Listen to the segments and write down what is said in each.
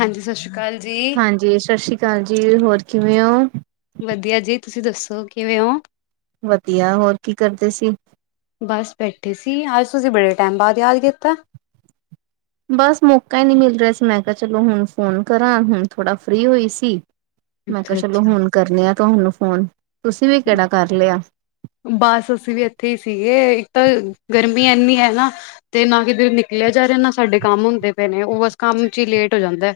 ਹਾਂਜੀ ਸਤਿ ਸ਼੍ਰੀ ਅਕਾਲ। ਜੀ ਹਾਂਜੀ ਸਤਿ ਸ਼੍ਰੀ ਅਕਾਲ ਜੀ ਹੋਰ ਕਿਵੇਂ ਹੋ। ਵਧੀਆ ਜੀ ਤੁਸੀਂ ਦੱਸੋ ਕਿਵੇਂ ਹੋ। ਵਧੀਆ ਹੋਰ ਕੀ ਕਰਦੇ ਸੀ। ਬੱਸ ਬੈਠੇ ਸੀ ਅੱਜ ਤੁਸੀਂ ਬੜੇ ਟੈਮ ਬਾਅਦ ਯਾਦ ਕੀਤਾ। ਬਸ ਮੌਕਾ ਹੀ ਨਹੀਂ ਮਿਲ ਰਿਹਾ ਸੀ ਮੈਂ ਕਿਹਾ ਚਲੋ ਹੁਣ ਫੋਨ ਕਰਾਂ ਹੁਣ ਥੋੜਾ ਫ੍ਰੀ ਹੋਈ ਸੀ। ਮੈਂ ਕਿਹਾ ਅੱਛਾ ਚਲੋ ਅੱਛਾ ਹੁਣ ਕਰਨੇ ਆ ਤੁਹਾਨੂੰ ਫੋਨ ਤੁਸੀਂ ਵੀ ਕਿਹੜਾ ਕਰ ਲਿਆ। ਬਸ ਅਸੀਂ ਵੀ ਇੱਥੇ ਹੀ ਸੀਗੇ ਇੱਕ ਤਾਂ ਗਰਮੀ ਇੰਨੀ ਹੈ ਨਾ। ਤੇ ਨਾ ਕਿੱਧਰੇ ਨਿਕਲਿਆ ਜਾ ਰਿਹਾ ਨਾ ਸਾਡੇ ਕੰਮ ਹੁੰਦੇ ਪਏ ਨੇ ਉਹ ਬਸ ਕੰਮ ਚ ਹੀ ਲੇਟ ਹੋ ਜਾਂਦਾ।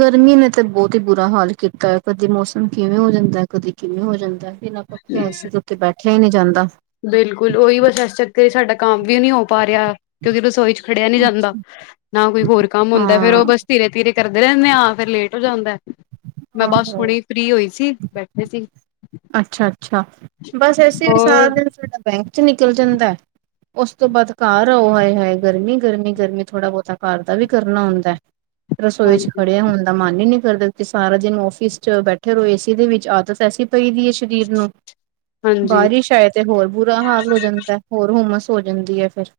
ਗਰਮੀ ਨੇ ਤਾਂ ਬੋਤ ਹੀ ਬੁਰਾ ਹਾਲ ਕੀਤਾ ਹੈ ਕਦੇ ਮੌਸਮ ਕਿਵੇਂ ਹੋ ਜਾਂਦਾ ਹੈ ਕਦੇ ਕਿਵੇਂ ਹੋ ਜਾਂਦਾ ਹੈ। ਬਿਨਾ ਪੱਖੇ ਏਸੀ ਤੋ ਉੱਤੇ ਬੈਠਿਆ ਹੀ ਨਹੀਂ ਜਾਂਦਾ। ਬਿਲਕੁਲ ਓਹੀਓ ਬਸ ਇਸ ਚੱਕਰ ਹੀ ਸਾਡਾ ਕੰਮ ਵੀ ਨਹੀਂ ਹੋ ਪਾ ਰਿਹਾ। ਕਿਉਂਕਿ ਰਸੋਈ ਚ ਖੜਿਆ ਨਹੀਂ ਜਾਂਦਾ ਨਾ ਕੋਈ ਹੋਰ ਕੰਮ ਹੁੰਦਾ ਫੇਰ ਹਾਂ ਉਹ ਬਸ। ਤੀਰੇ ਤੀਰੇ ਕਰਦੇ ਰਹਿੰਦੇ ਹਾਂ ਫੇਰ ਲੇਟ ਹੋ ਜਾਂਦਾ ਮੈਂ ਬਸ ਆਹੋ ਹੁਣੀ ਫ੍ਰੀ ਹੋਈ ਸੀ ਬੈਠੀ। ਅੱਛਾ ਅੱਛਾ ਬਸ ਐਸੇ ਸਾਰਾ ਹੋਰ ਦਿਨ ਸਾਡਾ ਬੈਂਕ ਚ ਨਿਕਲ ਜਾਂਦਾ। ਉਸ ਤੋਂ ਬਾਅਦ ਘਰ ਆਓ ਹਾਏ ਹਾਏ ਗਰਮੀ ਗਰਮੀ ਗਰਮੀ ਥੋੜਾ ਬੋਤਾ ਘਰ ਦਾ ਵੀ ਕਰਨਾ ਹੁੰਦਾ। ਰਸੋਈ ਚ ਹਾਂਜੀ ਖੜਿਆ ਹੁਣ। ਦਾ ਮਨ ਹੀ ਨੀ ਕਰਦਾ ਇਥੇ ਸਾਰਾ ਦਿਨ ਔਫੀਸ ਚ ਬੈਠੇ ਰਹੋ ਏਸੀ ਦੇ ਵਿੱਚ ਆਦਤ ਐਸੀ। ਚਾਹੀਦੀ ਹੈ ਸ਼ਰੀਰ ਨੂੰ ਹਾਂਜੀ ਬਾਰਿਸ਼ ਆਏ। ਤੇ ਹੋਰ ਬੁਰਾ ਹਾਲ ਹੋ ਜਾਂਦਾ ਹੋਰ ਹੁੰਮਸ ਹੋ ਜਾਂਦੀ ਹੈ ਫਿਰ।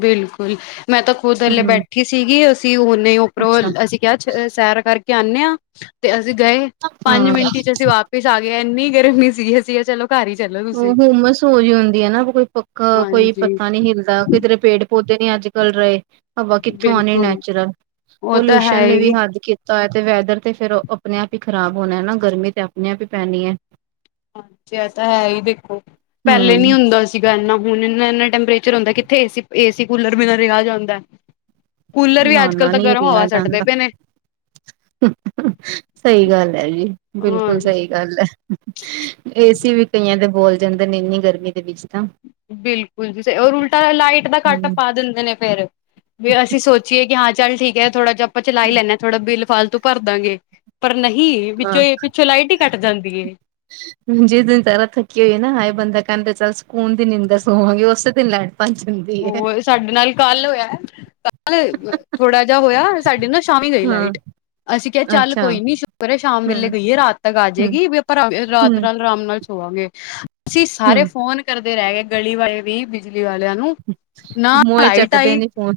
ਬਿਲਕੁਲ ਮੈਂ ਤਾਂ ਖੁਦ ੱਲਲੇ ਹੂੰ। ਬੈਠੀ ਸੀਗੀ ਅਸੀਂ ਨੇ ਉੱਪਰੋਂ ਅੱਛਾ ਅਸੀਂ ਕਿਹਾ ਸੈਰ ਕਰਕੇ ਆਉਂਦੇ ਹਾਂ ਤੇ ਅਸੀਂ ਗਏ ਪੰਜ ਹਾਂ ਮਿੰਟ ਚ ਅਸੀਂ ਵਾਪ ਵਿੱਚ ਆ ਗਿਆ ਇੰਨੀ ਗਰਮੀ ਸੀਗੇ ਸੀਗੇ ਚਲੋ। ਘਰ ਹੀ ਚੱਲੋ। ਉਹ ਹਮ ਸੋ ਜਹੀ ਹੁੰਦੀ ਹੈ ਨਾ ਕੋਈ ਪੱਖਾ ਕੋਈ ਹਾਂਜੀ ਪਤਾ ਨਹੀਂ ਹਿੱਲਦਾ। ਕਿਧਰੇ ਪੇੜ ਪੌਦੇ ਨੀ ਅੱਜ ਕੱਲ ਰਹੇ। ਹਵਾ ਕਿੱਥੋਂ ਆਣੀ ਬਿਲਕੁਲ ਨੈਚੁਰਲ ਉਹ ਤਾਂ ਹੈ ਪੋਲਿਊਸ਼ਨ ਨੇ ਵੀ ਹੀ ਹੱਦ ਕੀਤਾ। ਤਾਂ ਤੇ ਵੈਦਰ ਤੇ ਫੇਿਰ ਆਪਣੇ ਆਪ ਹੀ ਖ਼ਰਾਬ ਹੋਣਾ ਹਨਾ। ਗਰਮੀ ਤੇ ਆਪਣੇ ਆਪ ਹੀ ਪੈਣੀ ਹੈ। ਹਾਂ ਜ ਤਾਂ ਹੈ ਹੀ ਦੇਖੋ' ਪਹਿਲੇ ਹੂੰ। ਨੀ ਹੁੰਦਾ। ਸੀਗਾਨਾ ਹੁਣ ਇੰਨਾ ਇਨਾ ਟੈਂਪਰੇਚਰ ਹੁੰਦਾ ਕਿੱਥੇ ਏਸੀ ਏਸੀ ਕੂਲਰ ਬਿਨਾ ਰਿਹਾ ਜਾਂਦਾ ਹੈ। ਕੂਲਰ ਵੀ ਅੱਜ ਨਾ-ਨਾ ਕਲ੍ਹ ਤਾਂ ਨਹੀਂ ਗਰਮ ਰਿਹਾ ਹਵਾ ਛਟਦੇ ਜਾਂਦਾ। ਪਏ ਨੇ। ਸਹੀ ਗੱਲ ਹੈ' ਜੀ ਬਿਲਕੁਲ ਸਹੀ ਹਾਂਜੀ ਗੱਲ ਹੈ। ਏਸੀ ਵੀ ਕਈਆਂ ਦੇ ਬੋਲ ਜਾਂਦੇ ਨੇ ਇੰਨੀ ਗਰਮੀ ਦੇ ਵਿੱਚ। ਤਾਂ ਬਿਲਕੁਲ ਜੀ 'ਰ ਉਲਟਾ ਲਾਈਟ ਦਾ ਕੱਟ ਹੂੰ ਪਾ ਦਿੰਦੇ ਨੇ ਫੇਿਰ। ਵੀ ਅਸੀਂ ਸੋਚੀਏ ਕਿ ਹਾਂ ਚੱਲ ਠੀਕ ਹੈ ਥੋੜਾ ਜਿਹਾ ਆਪਾਂ ਚਲਾਈ ਲੈਂਦੇ ਹਾਂ ਥੋੜਾ ਬਿਲ ਫਾਲਤੂ ਭਰਦਾਂਗੇ। ਪਰ ਨਹੀਂ' ਵਿੱਚੋਂ ਇਹ ਪਿੱਛੋਂ ਲਾਈਟ ਹੀ ਕੱਟ ਜਾਂਦੀ ਏ। ਹ ਜਿਸ ਦਿਨ ਸਾਰਾ ਥੱਕੀ ਹੋਈਏ ਨਾ ਹਏ ਬੰਦਾ ਕਹਿੰਦਾ ਹ ਚੱਲ ਸਕੂਨ ਦੀ ਨਿੰਂਦਰ ਸੋਵਾਂਗੇ ਉਸੇ ਦਿਨ ਲੈਣ। ਪੰਜ ਹੁੰਦੀ ਹੈ। ਉਹ ਸਾਡੇ ਨਾਲ ਕੱਲ ਹੋਇਆ ਕੱਲ ਥੋੜਾ ਜਿਹਾ ਹੋਇਆ ਸਾਡੇ ਨਾਲ ਸ਼ਾਮੀ ਗਈ ਹਾਂ ਲਾਈਟ। ਅਸੀਂ ਕਿਹਾ ਚੱਲ ਅੱਛਾ ਕੋਈ ਨੀ ਸ਼ੁਕਰਏ ਸ਼ਾਮ ਵੇਲੇ ਗਈਏ ਰਾਤ ਤੱਕ ਆ ਜਾਏਗੀ ਹੂੰ-ਹੂੰ-ਹੂੰ-ਹੂੰ ਵੀ ਆਪਾਂ ਰਾਤ ਨਾਲ ਆਰਾਮ ਨਾਲ ਹੋਵਾਂਗੇ ਅਸੀਂ ਸਾਰੇ ਫੋਨ ਕਰਦੇ ਰਹਿ ਗਏ ਗਲੀ ਵਾਲੇ ਵੀ ਬਿਜਲੀ ਵਾਲਿਆਂ ਨੂੰ ਨਾ ਮੋਏ ਲਾਈਟ ਚੱਕਦੇ ਆਈ ਨੀ ਫੋਨ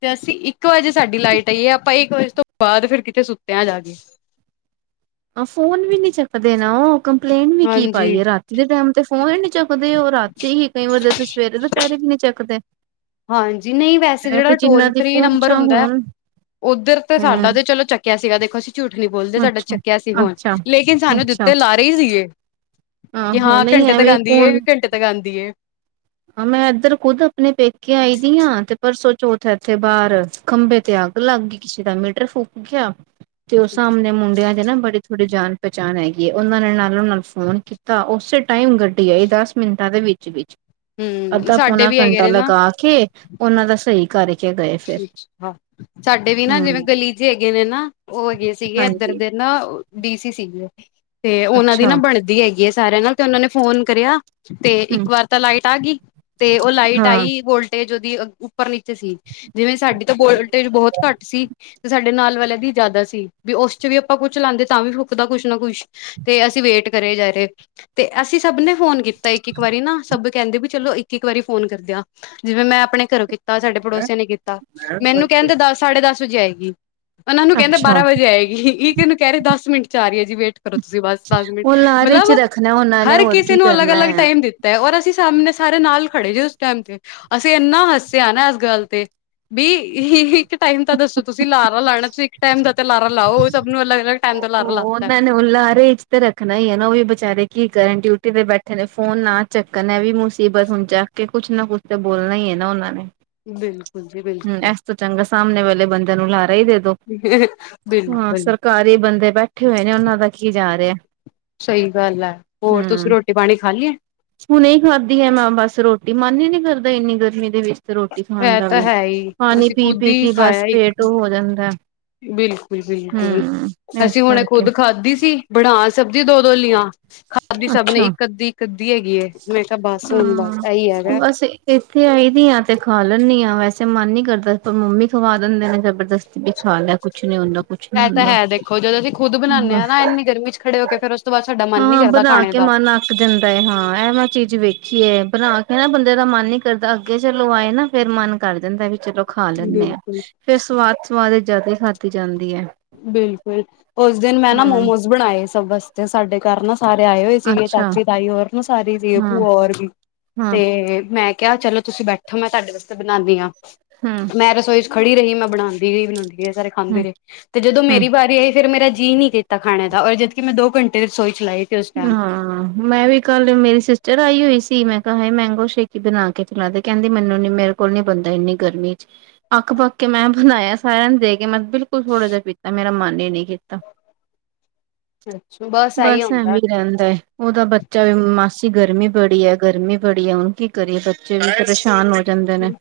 ਤੇ ਅਸੀਂ ਇੱਕ ਵਜੇ ਸਾਡੀ ਲਾਈਟ ਆਈਏ ਆਪਾਂ ਇੱਕ ਵਜੇ ਤੋਂ ਬਾਅਦ ਫਿਰ ਕਿਥੇ ਸੁੱਤਿਆ ਜਾ ਗਏ। ਆ ਫੋਨ ਵੀ ਨੀ ਚੱਕਦੇ ਨਾ ਉਹ ਕੰਪਲੇਂਟ ਵੀ ਕੀ ਹਾਂਜੀ। ਪਾਈ ਰਾਤੀ ਦੇ ਟਾਈਮ ਤੇ ਫੋਨ ਚੱਕਦੇ ਉਹ ਰਾਤੀ ਹੀ ਕਈ ਵਾਰੀ ਉਥੇ ਸਵੇਰੇ ਦੁਪਹਿਰੇ ਵੀ ਨਹੀਂ ਚੱਕਦੇ। ਹਾਂਜੀ ਨਹੀਂ ਵੈਸੇ ਇਹ ਜਿਹੜਾ ਤੇ ਜਿੰਨਾਂ ਟੋਲ ਦੀ ਫ੍ਰਰੀ ਨੰਬਰ ਪਹੁੰਚਾਂ ਹੁੰਦਾ ਹੋਣ ਉੱਧਰ ਤੇ ਹੂੰ ਸਾਡਾ ਤੇ ਚਲੋ ਚੱਕਿਆ ਸੀਗਾ ਦੇਖੋਸੀ। ਝੂਠ ਨੀ ਬੋਲਦੇ ਸਾਡਾ ਅੱਛਾ, ਚੱਕਿਆ ਸੀ ਹੁਣ ਅੱਛਾ। ਲੇਕਿਨ ਸਾਨੂੰ ਅੱਛਾ, ਦਿੱਤੇ ਲਾ ਰਹੇ ਹੀ ਸੀਗੇ। ਕਿ ਆਹੋ ਹਾਂ ਨਹੀਂ ਘੰਟੇ ਤੱਕ ਐਵੇਂ ਆਉਂਦੀ ਹੈ ਕੌਣ ਘੰਟੇ ਤੱਕ ਆਉਂਦੀ ਹੈ। ਹਾਂ ਮੈਂ ਇੱਧਰ ਖੁੱਦ ਆਪਣੇ ਪੇਕੇ ਆਈ ਦੀ ਹਾਂ ਤੇ ਪਰਸੋਂ ਚੌਥ ਇੱਥੇ ਬਾਹਰ ਖੰਬੇ ਤੇ ਅੱਗ ਲੱਗ ਗਈ ਕਿਸੇ ਦਾ ਮੀਟਰ ਫੂਕ ਗਿਆ। ਤੇ ਉਹ ਸਾਹਮਣੇ ਮੁੰਡਿਆਂ ਦੇ ਨਾ ਬੜੇ ਥੋੜੀ ਜਾਣ ਪਹਿਚਾਣ ਹੈਗੀ' ਉਹਨਾਂ ਨੇ ਨਾਲੋਂ ਨਾਲ ਫੋਨ ਕੀਤਾ ਉਸੇ ਟਾਈਮ ਗੱਡੀ ਆਈ ਦੱਸ। ਮਿੰਟਾਂ ਦੇ ਵਿੱਚ ਵਿੱਚ ਹੂੰ ਅੱਧਾ ਸਾਡੇ ਪੌਣਾ ਵੀ ਹੈਗੇ ਘੰਟਾ ਨੇ ਨਾ ਲਗਾ ਕੇ ਉਹਨਾਂ ਦਾ ਸਹੀ ਕਰਰ ਅੱਛਾ ਸਾਡੇ ਵੀ ਨਾ ਜਿਵੇਂ ਹੂੰ ਗਲੀ ਚ ਹੈਗੇ ਨੇ ਨਾ ਉਹ ਹੈਗੇ ਸੀਗੇ ਇੱਧਰ ਹਾਂਜੀ ਦੇ ਨਾ ਡੀ ਸੀ ਸੀਗੇ। ਤੇ ਉਹਨਾਂ ਦੀ ਅੱਛਾ ਨਾ ਬਣਦੀ ਹੈਗੀ ਹੈ ਸਾਰਿਆਂ ਨਾਲ ਤੇ ਉਹਨਾਂ ਨੇ ਫੋਨ ਕਰਿਆ। ਤੇ ਹੂੰ ਇੱਕ ਵਾਰ ਤਾਂ ਲਾਈਟ ਆ ਗਈ ਤੇ ਉਹ ਲਾਈਟ ਆਈ ਹਾਂ ਵੋਲਟ ਵੋਲਟੇਜ ਓਹਦੀ ਉੱਪਰ ਨੀਚੇ ਸੀ। ਜਿਵੇਂ ਸਾਡੀ ਤਾਂ ਬੋਲਟੇ ਬਹੁਤ ਘੱਟ ਸੀ'ਤੇ ਸਾਡੇ ਨਾਲ ਵਾਲਿਆਂ ਦੀ ਜ਼ਿਆਦਾ ਸੀ ਵੀ ਉਸ ਚ ਵੀ ਆਪਾਂ ਕੁਛ ਲਾਦੇ ਤਾਂ ਵੀ ਫੁਕਦਾ ਕੁਛ ਨਾ ਕੁੱਛ'ਤੇ ਅਸੀਂ ਵੇਟ ਕਰੇ ਜਾ ਰਹੇ। ਤੇ ਅਸੀਂ ਸਭ ਨੇ ਫੋਨ ਕੀਤਾ। ਤਾਂ ਇੱਕ-ਇੱਕ ਵਾਰੀ ਨਾ ਸਭ ਕਹਿੰਦੇ ਵੀ ਚਲੋ ਇੱਕ-ਇੱਕ ਵਾਰੀ ਫੋਨ ਕਰਦਿਆ ਜਿਵੇਂ ਮੈਂ ਆਪਣੇ ਘਰੋਂ ਕੀਤਾ ਸਾਡੇ ਪੜੋਸੀਆ ਨੇ ਕੀਤਾ' ਮੈਨੂੰ ਕਹਿੰਦੇ ਦਸ ਸਾਢੇ ਦਸ ਵਜੇ ਆਏਗੀ। ਉਹ ਨੂੰ ਕਹਿੰਦੇ ਅੱਛਾ ਬਾਰਾਂ ਵਜੇ ਆਏਗੀ' ਕਿਹਨੂੰ ਕਹਿ ਰਹੇ ਦਸ ਮਿੰਟ ਚ ਆ ਰਹੀ ਹੈ' ਜੀ ਵੇਟ ਕਰੋ ਤੁਸੀਂ ਬਸ ਦਸ ਮਿੰਟ ਉਹ ਲਾਰੇ ਚ ਮਤਲਬ ਰੱਖਣਾ ਉਹਨਾਂ ਨੇ ਹਰ ਹੋਰ ਕਿਸੇ ਕੀ ਨੂੰ ਕਰਨਾ ਅਲਗ-ਅਲੱਗ ਹੈ ਟਾਈਮ ਦਿੱਤਾ। ਔਰ ਅਸੀਂ ਸਾਹਮਣੇ ਸਾਰੇ ਨਾਲ ਖੜੇ ਜੇ ਉਸ ਟਾਈਮ ਤੇ' ਅਸੀਂ ਇੰਨਾ ਹੱਸਿਆ ਨਾ ਇਸ ਗੱਲ ਤੇ ਵੀ ਇੱਕ ਟਾਈਮ ਤਾਂ ਦੱਸੋ ਤੁਸੀਂ ਲਾਰਾ ਲਾਣਾ ਇੱਕ ਟਾਈਮ ਦਾ ਤੇ ਲਾਰਾ ਲਾਓ' ਸਭ ਨੂੰ ਅਲੱਗ ਅਲੱਗ ਟੈਮ ਦਾ ਲਾਰਾ ਲਾਤਾਂ ਹੈਂ। ਲਾਰੇ ਚ ਤੇ ਰੱਖਣਾ ਹੀ ਹੈ ਨਾ ਉਹ ਵੀ ਬਚਾਰੇ ਕੀ ਕਰਨ ਡਿਊਟੀ ਤੇ ਬੈਠੇ ਨੇ ਫੋਨ ਨਾ ਚੱਕਣ ਐ ਵੀ ਮੁਸੀਬਤ ਹੁਣ ਚੱਕ ਕੇ ਕੁਛ ਨਾ ਕੁਛ ਤਾਂ ਬੋਲਣਾ ਹੀ ਹੈ ਨਾ ਉਹਨਾਂ ਨੇ ਬਿਲਕੁਲ ਜੀ ਹਮ ਬਿਲਕੁਲ, ਇਸ ਚੰਗਾ ਸਾਹਮਣੇ ਵੇਲੇ ਬੰਦਿਆਂ ਨੂੰ ਲਾਰਹਾ ਹੀ ਦੇ ਦੋ, ਹਾਂ ਬਿਲਕੁਲ ਸਰਕਾਰੀ ਬੰਦੇ ਜੇ ਬੈਠੇ ਹੋਏ ਨੇ ਉਹਨਾਂ ਦਾ ਕੀ ਜਾ ਰਿਹਾ, ਸਹੀ ਗੱਲ ਹੈ ਹੋਰ ਤੁਸੀਂ ਹੂੰ। ਰੋਟੀ ਪਾਣੀ ਖਾ ਲਈ ਹੈ ਹੁਣ ਇਹ ਖਾਦੀ ਹੈ ਮੈਂ ਬਸ ਰੋਟੀ ਮਨ ਹੀ ਨੀ ਕਰਦਾ ਇੰਨੀ ਗਰਮੀ ਦੇ ਵਿੱਚ ਤੇ ਰੋਟੀ ਖਣ ਇਹ ਦਾ ਤਾਂ ਵੀ, ਹੈ ਹੀ ਪਾਣੀ ਅਸੀਂ ਪੀ ਖੁਦ ਪੀ ਹੀ ਕੇ ਬਸ ਪੇਟ ਉਹ ਹੋ ਜਾਂਦਾ, ਬਿਲਕੁਲ ਬਿਲਕੁਲ ਹਮ ਇਸ ਅਸੀਂ ਹੁਣ ਕਰਕੇ ਖੁੱਦ ਖਾਧੀ ਸੀ ਬਣਾ ਸਬਜ਼ੀ ਦੁੱਧ ਦੋਲੀਆਂ ਖਾਧੀ ਸਭ ਨੇ ਅੱਛਾ ਇੱਕ ਅੱਧੀ ਇੱਕ ਅੱਧੀ ਹੈਗੀ ਏ, ਮੈਂ ਕਿਹਾ ਬਸ ਹੁਣ ਬਸ ਇਹੀ ਹਾਂ ਹੈਗਾ। ਬਸ ਇੱਥੇ ਆਈ ਦੀ ਆ ਤੇ ਖਾ ਲੈਦੀ ਹਾਂ ਵੈਸੇ ਮਨ ਨੀ ਕਰਦਾ ਪਰ ਮੰਮੀ ਖਵਾ ਦਿੰਦੇ ਨੇ ਜਬਰਦਸਤੀ ਵੀ ਖਾ ਲਿਆ ਕੁਛ ਨੀ ਹੁੰਦਾ ਕੁਛ ਨੀ ਇਹ ਤਾਂ ਹੁੰਦਾ, ਹੈ ਦੇਖੋ ਜਦੋਂ ਅਸੀਂ ਖੁਦ ਬਣਾਉਂਦੇ ਹਾਂ ਬਸ, ਨਾ ਇੰਨੀ ਗਰਮੀ ਚ ਖੜੇ ਹੋ ਕੇ ਫੇਰ ਉਸ ਤੋਂ ਬਾਅਦ ਸਾਡਾ ਮਨ ਨੀ ਹਾਂ ਕਰਦਾ ਬਣਾ ਖਾਣੇ ਕੇ ਦਾ ਮਨ ਆਕ ਜਾਂਦਾ ਏ ਹਾਂ, ਹਾਂ, ਇਹ ਮੈਂ ਚੀਜ਼ ਵੇਖੀਏ ਬਣਾ ਕੇ ਨਾ ਬੰਦੇ ਦਾ ਮਨ ਨੀ ਕਰਦਾ ਅੱਗੇ ਚਲੋ ਆਏ ਨਾ ਫੇਰ ਮਨ ਕਰ ਦਿੰਦਾ ਵੀ ਚਲੋ। ਖਾ ਲੈਂਦੇ ਹਾਂ ਬਿਲਕੁਲ ਫੇਰ ਸਵਾਦ ਸਵਾਦ ਜਿਆਦਾ ਖਾਧੀ ਜਾਂਦੀ ਹੈ। ਬਿਲਕੁਲ ਉਸ ਦਿਨ ਮੈਂ ਨਾ ਹਮ ਮੋਮੋਸ ਬਣਾਏ ਸਭ ਵਾਸਤੇ ਸਾਡੇ ਘਰ ਨਾ, ਸਾਰੇ ਆਏ ਹੋਏ ਸੀਗੇ ਅੱਛਾ ਚਾਚੀ ਤਾਈ ਹੋਰ। ਸਾਰੀ ਦੇ ਹਾਂ ਭੂਆ ਹੋਰ ਵੀ, ਹਾਂ ਤੇ ਮੈਂ ਕਿਹਾ ਚਲੋ, ਤੁਸੀਂ ਬੈਠੋ ਮੈਂ ਤੁਹਾਡੇ ਵਾਸਤੇ ਬਣਾਉਂਦੀ ਹਾਂ, ਹਾਂ ਹਮ ਮੈਂ ਰਸੋਈ ਚ ਖੜੀ ਰਹੀ ਮੈਂ ਬਣਾਉਦੀ ਰਈ ਬਣਾਉਂਦੀ ਗਈ ਸਾਰੇ, ਖਾਂਦੇ ਹਮ ਰਹੇ ਤੇ ਜਦੋਂ ਹਮ ਮੇਰੀ ਵਾਰੀ ਆਈ ਫੇਰ ਮੇਰਾ ਜੀਅ ਨੀ ਕੀਤਾ ਖਾਣੇ ਦਾ ਔਰ ਜਦਕਿ ਮੈਂ ਦੋ ਘੰਟੇ ਰਸੋਈ ਚਲਾਈ, ਹਾਂ। ਮੈਂ ਵੀ ਕੱਲ ਮੇਰੀ ਸਿਸਟਰ ਆਈ ਹੋਈ ਸੀ ਮੈਂ ਕਿਹਾ ਮੈਂਗੋ ਛੇਤੀ ਬਣਾ ਕੇ ਚਲਾਦੇ ਕਹਿੰਦੀ ਮੈਨੂੰ ਨੀ ਮੇਰੇ, ਕੁਝ ਨੀ ਬਣਦਾ ਇੰਨੀ ਗਰਮੀ ਚ ਅੱਖ ਪੱਕ ਕੇ ਮੈਂ ਬਣਾਇਆ ਸਾਰਿਆਂ ਨੂੰ ਦੇਖ ਮੈਂ ਬਿਲਕੁਲ ਥੋੜਾ ਜਿਹਾ ਪੀਤਾ ਮੇਰਾ ਮਨ ਹੀ ਨ ਨਹੀਂ ਕੀਤਾ। ਅੱਛਾ, ਬਸ ਆਈ ਹੁੰਦਾ। ਰਹਿੰਦਾ ਹੈ, ਉਹਦਾ ਬੱਚਾ ਵੀ ਮਾਸੀ ਗਰਮੀ ਬੜੀ ਹੈ ਗਰਮੀ ਬੜੀ ਹੈ ਹੁਣ ਕੀ, ਕਰੀਏ ਬੱਚੇ ਵੀ ਪਰੇਸ਼ਾਨ ਹੋ ਜਾਂਦੇ ਨੇ।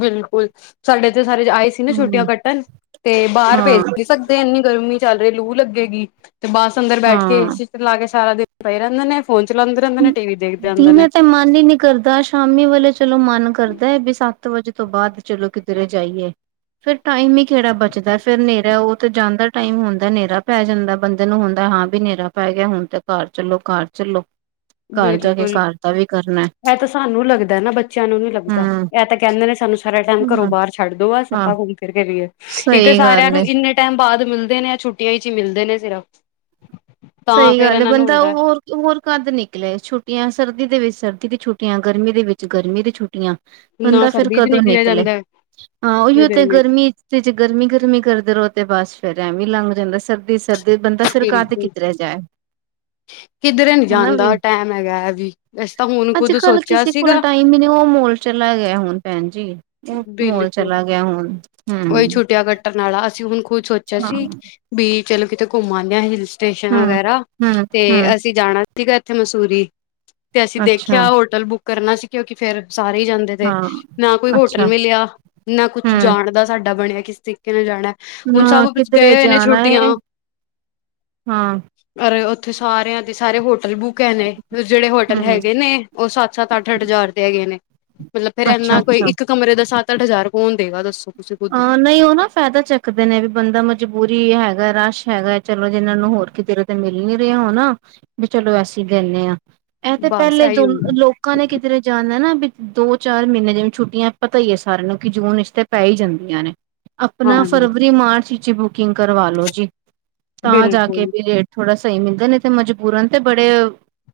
ਬਿਲਕੁਲ ਸਾਡੇ ਤੇ ਸਾਰੇ ਆਏ ਸੀ ਨਾ ਛੁੱਟੀਆਂ ਹਮ ਕੱਟਣ ਤੇ ਬਾਹਰ ਭੇਜ ਹਾਂ ਨੀ ਸਕਦੇ ਤੇ ਇੰਨੀ ਗਰਮੀ ਚੱਲ ਰਹੀ ਲੂ ਲੱਗੇਗੀ, ਤੇ ਬੱਸ ਅੰਦਰ ਬੈਠ ਕੇ, ਹਾਂ ਲਾ ਕੇ ਸਾਰਾ ਦਿਨ ਪਏ ਹੀ ਰਹਿੰਦੇ ਨੇ ਫੋਨ ਚਲੈਦੇ ਰਹਿੰਦੇ ਨੇ। ਟੀ ਵੀ ਦੇਖਦੇ ਰਹਿੰਦੇ ਦੀਨੇ ਨੇ ਤੇ ਮਨ ਹੀ ਨੀ, ਕਰਦਾ ਸ਼ਾਮੀ ਵੇਲੇ ਚਲੋ ਮਨ ਕਰਦਾ ਹੈ ਵੀ ਸੱਤ ਵਜੇ ਤੋਂ ਬਾਅਦ ਚਲੋ ਕਿੱਧਰੇ ਜਾਈਏ। ਫੇਰ ਟਾਈਮ ਹੀ ਕਿਹੜਾ ਬਚਦਾ ਫਿਰ ਹਨੇਰਾ ਉਹ ਤੇ ਜਾਂਦਾ ਟਾਈਮ ਹੁੰਦਾ ਹਨੇਰਾ ਪੈ ਜਾਂਦਾ ਬੰਦੇ ਨੂੰ ਹੁੰਦਾ ਹਾਂ, ਵੀ ਹਨੇਰਾ ਪੈ ਗਿਆ ਹੁਣ ਤੇ ਘਰ ਚੱਲੋ ਘਰ ਚੱਲੋ, ਘਰ ਜਾ ਕੇ ਬਿਲਕੁਲ ਘਰ ਦਾ ਵੀ ਇਹ ਤਾਂ ਸਾਨੂੰ ਲੱਗਦਾ ਨਾ ਬੱਚਿਆਂ ਨੂੰ ਨੀ ਲੱਗਦਾ। ਹਮ ਇਹ ਤਾਂ ਕਹਿੰਦੇ ਨੇ ਸਾਨੂੰ ਸਾਰਾ ਟਾਈਮ ਘਰੋਂ ਹਾਂ ਬਾਹਰ ਛੱਡ ਦੋ ਆ ਹਾਂ ਆਪਾਂ ਘੁੰਮ ਫਿਰ ਕੇ ਵੀਈਏ ਇੱਕ ਤਾਂ ਸਹੀ ਸਾਰਿਆਂ ਗੱਲ ਨੂੰ ਏ ਇੰਨੇ, ਟਾਈਮ ਬਾਅਦ ਮਿਲਦੇ ਨੇ ਜਾਂ ਛੁੱਟੀਆਂ ਚ ਹੀ ਮਿਲਦੇ ਨੇ ਸਿਰਫ, ਤਾਂ ਸਹੀ ਫੇਰ ਗੱਲ ਹੈ, ਇਹਨਾਂ ਨੂੰ ਬੰਦਾ ਉਹ ਹੁੰਦਾ ਹੋਰ ਹੋਰ ਕੱਦ ਨਿਕਲਿਆ ਛੁੱਟੀਆਂ ਸਰਦੀ ਦੇ ਵਿੱਚ ਸਰਦੀ ਦੀ ਛੁੱਟੀਆਂ ਗਰਮੀ ਦੇ ਵਿੱਚ ਗਰਮੀ ਦੀ ਛੁੱਟੀਆਂ। ਨਾ ਬੰਦਾ ਫੇਰ ਸਰਦੀ ਚ ਕਦੋਂ ਨਿਕਲਿਆ ਨਿਕਲੇ ਜਾਂਦਾ ਹਾਂ, ਉਹੀਓ ਤੇ ਗਰਮੀ ਤੇ ਜੇ ਗਰਮੀ ਗਰਮੀ ਕਰਦੇ ਰਹੋ ਤੇ ਬਸ ਫੇਰ ਐਵੇਂ ਲੰਘ ਜਾਂਦਾ ਸਰਦੀ ਸਰਦੀ ਬੰਦਾ ਫੇਰ ਕਾਹਦ ਜਾਏ, ਕਿਧਰੇ ਨੀ ਹਨਾ ਵੀ ਜਾਂਦਾ ਟੈਮ ਹੈਗਾ ਹੈ ਵੀ ਵੈਸੇ ਤਾਂ ਹੁਣ ਅੱਜ ਖੁੱਦ ਕੱਲ ਸੋਚਿਆ ਕਿਸੇ ਕੋਲ ਸੀਗਾ, ਨਹੀਂ ਮੈਨੂੰ ਉਹ ਮੋਲ ਚਲਾ ਗਿਆ ਹੁਣ ਭੈਣ ਜੀ ਉਹ ਮੋਲ ਬਿਲਕੁਲ ਚਲਾ ਗਿਆ ਹੁਣ, ਹੂੰ। ਟਰ ਨਾਲਾ ਅਸੀਂ ਹੁਣ ਖੁਦ ਸੋਚਿਆ ਸੀ ਵੀ ਚਲੋ ਕਿਤੇ ਘੁੰਮਾ ਆਉਦੇ ਹਾਂ ਹਿਲ ਸਟੇਸ਼ਨ ਹਮ ਵਗੈਰਾ, ਹਮ ਹਮ ਤੇ ਅਸੀਂ ਜਾਣਾ ਸੀਗਾ ਇੱਥੇ ਮਸੂਰੀ, ਤੇ ਅਸੀਂ ਅੱਛਾ ਦੇਖਿਆ ਹੋਟਲ ਬੁੱਕ ਕਰਨਾ ਸੀ ਕਿਉਂਕਿ ਫੇਰ ਸਾਰੇ ਹੀ ਜਾਂਦੇ ਤੇ ਹਾਂ ਨਾ ਕੋਈ ਹੋ ਹੋਟਲ ਅੱਛਾ ਮਿਲਿਆ, ਨਾ ਕੁਛ ਹਮ ਜਾਣ ਦਾ ਸਾਡਾ ਬਣਿਆ ਕਿਸ ਤਰੀਕੇ ਨਾਲ ਜਾਣਾ। ਨਾ ਹੁਣ ਸਭ ਕਿਧਰੇ ਗਏ ਹੋਏ ਨੇ ਜਾਣਾ ਛੋਟੀਆਂ, ਹੈ ਹਾਂ ਅਰ ਉੱਥੇ ਸਾਰਿਆਂ ਦੇ ਸਾਰੇ ਹੋਟਲ ਬੁੱਕ ਹੈ ਨੇ ਜਿਹੜੇ ਹੋਟਲ ਹਮ ਹੈਗੇ ਨੇ। ਉਹ ਸੱਤ ਸੱਤ ਅੱਠ ਅੱਠ ਹਜ਼ਾਰ ਤੇ ਹੈਗੇ ਨੇ ਮਤਲਬ ਫਿਰ ਅੱਛਾ ਇੰਨਾ ਅੱਛਾ ਕੋਈ ਕਮਰੇ ਦਾ ਸੱਤ ਅੱਠ ਹਜ਼ਾਰ ਕੌਣ ਦੇਗਾ ਦੱਸੋ ਤੁਸੀਂ ਖੁਦ ਹੀ ਹਾਂ ਨਹੀਂ ਓ ਨਾ ਫਾਇਦਾ ਚੱਕਦੇ ਨੇ ਵੀ ਬੰਦਾ ਮਜਬੂਰੀ ਹੈਗਾ ਰਸ਼ ਹੈਗਾ ਚਲੋ ਜਿਹਨਾਂ ਨੂੰ ਹੋਰ ਕਿਤੇ ਮਿਲ ਨੀ ਰਿਹਾ ਹੋਣਾ ਵੀ ਚਲੋ ਅਸੀਂ ਦੇਨੇ ਹਾਂ ਇਹ ਤੇ ਬਸ ਪਹਿਲੇ ਇਹੀ ਦੋ ਲੋਕ ਹੁੰਦਾ ਲੋਕਾਂ ਨੇ ਕਿਧਰੇ ਜਾਣਾ ਨਾ ਵੀ ਦੋ ਚਾਰ ਮਹੀਨੇ ਜਿਵੇਂ ਛੁੱਟੀਆਂ ਪਤਾ ਹੀ ਹੈ ਸਾਰਿਆਂ ਨੂੰ ਕਿ ਜੂਨ ਚ ਤੇ ਪੈ ਹੀ ਜਾਂਦਾ ਨੇ ਆਪਣਾ ਹਾਂ ਫਰਵਰੀ ਮਾਰਚ ਵਿਚ ਬੁਕਿੰਗ ਕਰਵਾ ਲੋੋ ਜੀ ਤਾਂ ਜਾ ਕੇ ਬਿਲਕੁਲ ਵੀ ਰੇਟ ਥੋੜਾ ਸਹੀ ਮਿਲਦਾ ਨਹੀਂ ਮਜਬੂਰਨ ਤੇ ਬੜੇ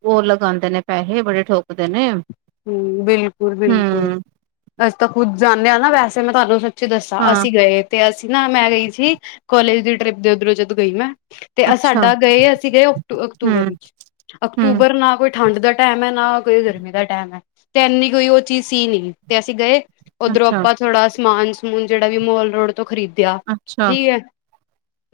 ਉਹ ਲਗਾਉਂਦੇ ਨੇ ਪੈਸੇ ਬੜੇ ਠੋਕਦੇ ਨੇ! ਹੂ ਬਿਲਕੁਲ ਬਿਲਕੁਲ ਹਮ ਅਸੀਂ ਤਾਂ ਖੁਦ ਜਾਂਨੇ ਹਾਂ ਨਾ ਵੈਸੇ ਮੈਂ ਤੁਹਾਨੂੰ ਚ ਦੱਸਾਂ ਹਾਂ ਅਸੀਂ ਗਏ ਤੇ ਅਸੀਂ ਨਾ ਮੈਂ ਗਈ ਸੀ ਕੋਲੇਜ ਦੀ ਟਰਿਪ ਦੇ ਉੱਧਰੋਂ ਜਦੋਂ ਗਈ ਮੈਂ ਤੇ ਅੱਛਾ ਸਾਡਾ ਗਏ ਅਸੀਂ ਗਏ ਅਕਤੂਬਰ ਹਮ ਵਿੱਚ ਹਮ ਅਕਤੂਬਰ ਨਾ ਕੋਈ ਠੰਡ ਦਾ ਟਾਈਮ ਹੈ ਨਾ ਕੋਈ ਗਰਮੀ ਦਾ ਟਾਈਮ ਹੈ ਤੇ ਇੰਨੀ ਕੋਈ ਉਹ ਚੀਜ਼ ਸੀ ਨਹੀਂ ਤੇ ਅਸੀਂ ਗਏ ਉਧਰੋਂ ਅੱਛਾ ਆਪਾਂ ਥੋੜਾ ਸਮਾਨ ਸਮੂਨ ਜਿਹੜਾ ਵੀ ਮੋਲ ਰੋਡ ਤੋਂ ਖਰੀਦਿਆ ਅੱਛਾ ਠੀਕ ਹੈ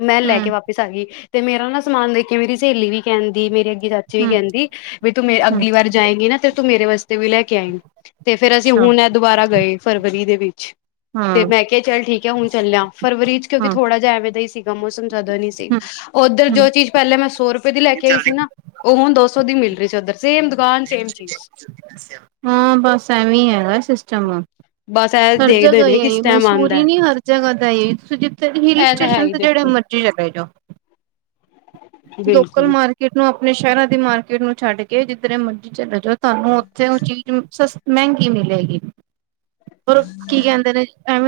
ਮੈਂ ਲੈ ਕੇ ਹਮ ਵਾਪ ਸਗੀ ਤੇ ਮੇਰਾ ਨਾ ਸਮਾਨ ਦੇਖ ਮੇਰੀ ਸਹੇਲੀ ਵੀ ਕਹਿੰਦੀ ਮੇਰੇ ਅੱਗੇ ਰਾਚੀ ਵੀ ਹਮ ਕਹਿੰਦੀ ਵੀ ਤੂੰ ਮੈਂ ਅਗਲੀ ਵਾਰ ਜਾਏਗੀ ਨਾ ਤੇ ਤੂੰ ਮੇਰੇ ਵਾਸਤੇ ਵੀ ਲੈ ਕੇ ਆਈ ਤੇ ਫਿਰ ਅਸੀਂ ਅੱਛਾ ਹੁਣ ਇਹ ਦੁਬਾਰਾ ਗਏ ਫਰਵਰੀ ਦੇ ਵਿੱਚ ਹਾਂ ਤੇ ਮੈਂ ਕਿਹਾ ਚੱਲ ਠੀਕ ਹੈ ਹੁਣ ਚੱਲਿਆ ਫਰਵਰੀ ਚ ਕਿਉਂਕਿ ਹਾਂ ਥੋੜਾ ਜਿਹਾ ਐਵੇਂ ਦਾ ਹੀ ਸੀ। ਮੌਸਮ ਜਿਆਦਾ ਨਹੀਂ ਸੀ ਹੂੰ ਉੱਧਰ ਜੋ ਹੂੰ, ਚੀਜ਼ ਪਹਿਲਾਂ ਮੈਂ ਸੌ ਰੁਪਏ ਦੀ ਲੈ ਕੇ ਆਈ ਸੀ ਨਾ ਉਹ ਹੁਣ ਦੋ ਸੌ ਦੀ ਮਿਲ ਰਹੀ ਸੀ ਉਧਰ ਸੇਮ ਦੁਕਾਨ ਸੇਮ ਚੀਜ਼ ਹਾਂ ਬਸ ਐਵੇਂ ਹੈਗਾ ਸਿਸਟਮ ਬਸ ਇਹ ਹਰ ਜਗਾ ਦੇਖਦੇ ਨੇ ਆਏ ਕਿਸ ਟਾਈਮ ਆਉਂਦਾ ਮਸੂਰੀ ਨੀ ਹਰ ਜਗਾ ਦਾ ਜਿੱਥੇ ਹਿਲ ਇਹ ਤਾਂ ਹੈ ਸਟੇਸ਼ਨ ਹੀ ਜਿਹੜੇ ਦੇਖੋ ਮਰਜ਼ੀ ਜੀ ਹੋ ਬੇਡੋ ਲੋਕਲ ਬਿਲਕੁਲ ਮਾਰਕੀਟ [unintelligible] ਆਪਣੇ ਸ਼ਹਿਰਾਂ ਦੀ ਮਾਰਕੀਟ ਨੂੰ ਛੱਡ ਕੇ ਜਿੱਧਰ ਮਰਜ਼ੀ ਚਲੇ ਜਾਓ ਤੁਹਾਨੂੰ ਉੱਥੇ ਉਹ ਚੀਜ਼ ਸਸਤੀ ਮਹਿੰਗੀ ਮਿਲੇਗੀ! ਹੋਰ ਕੀ ਕਹਿੰਦੇ ਨੇ? ਐਵੇਂ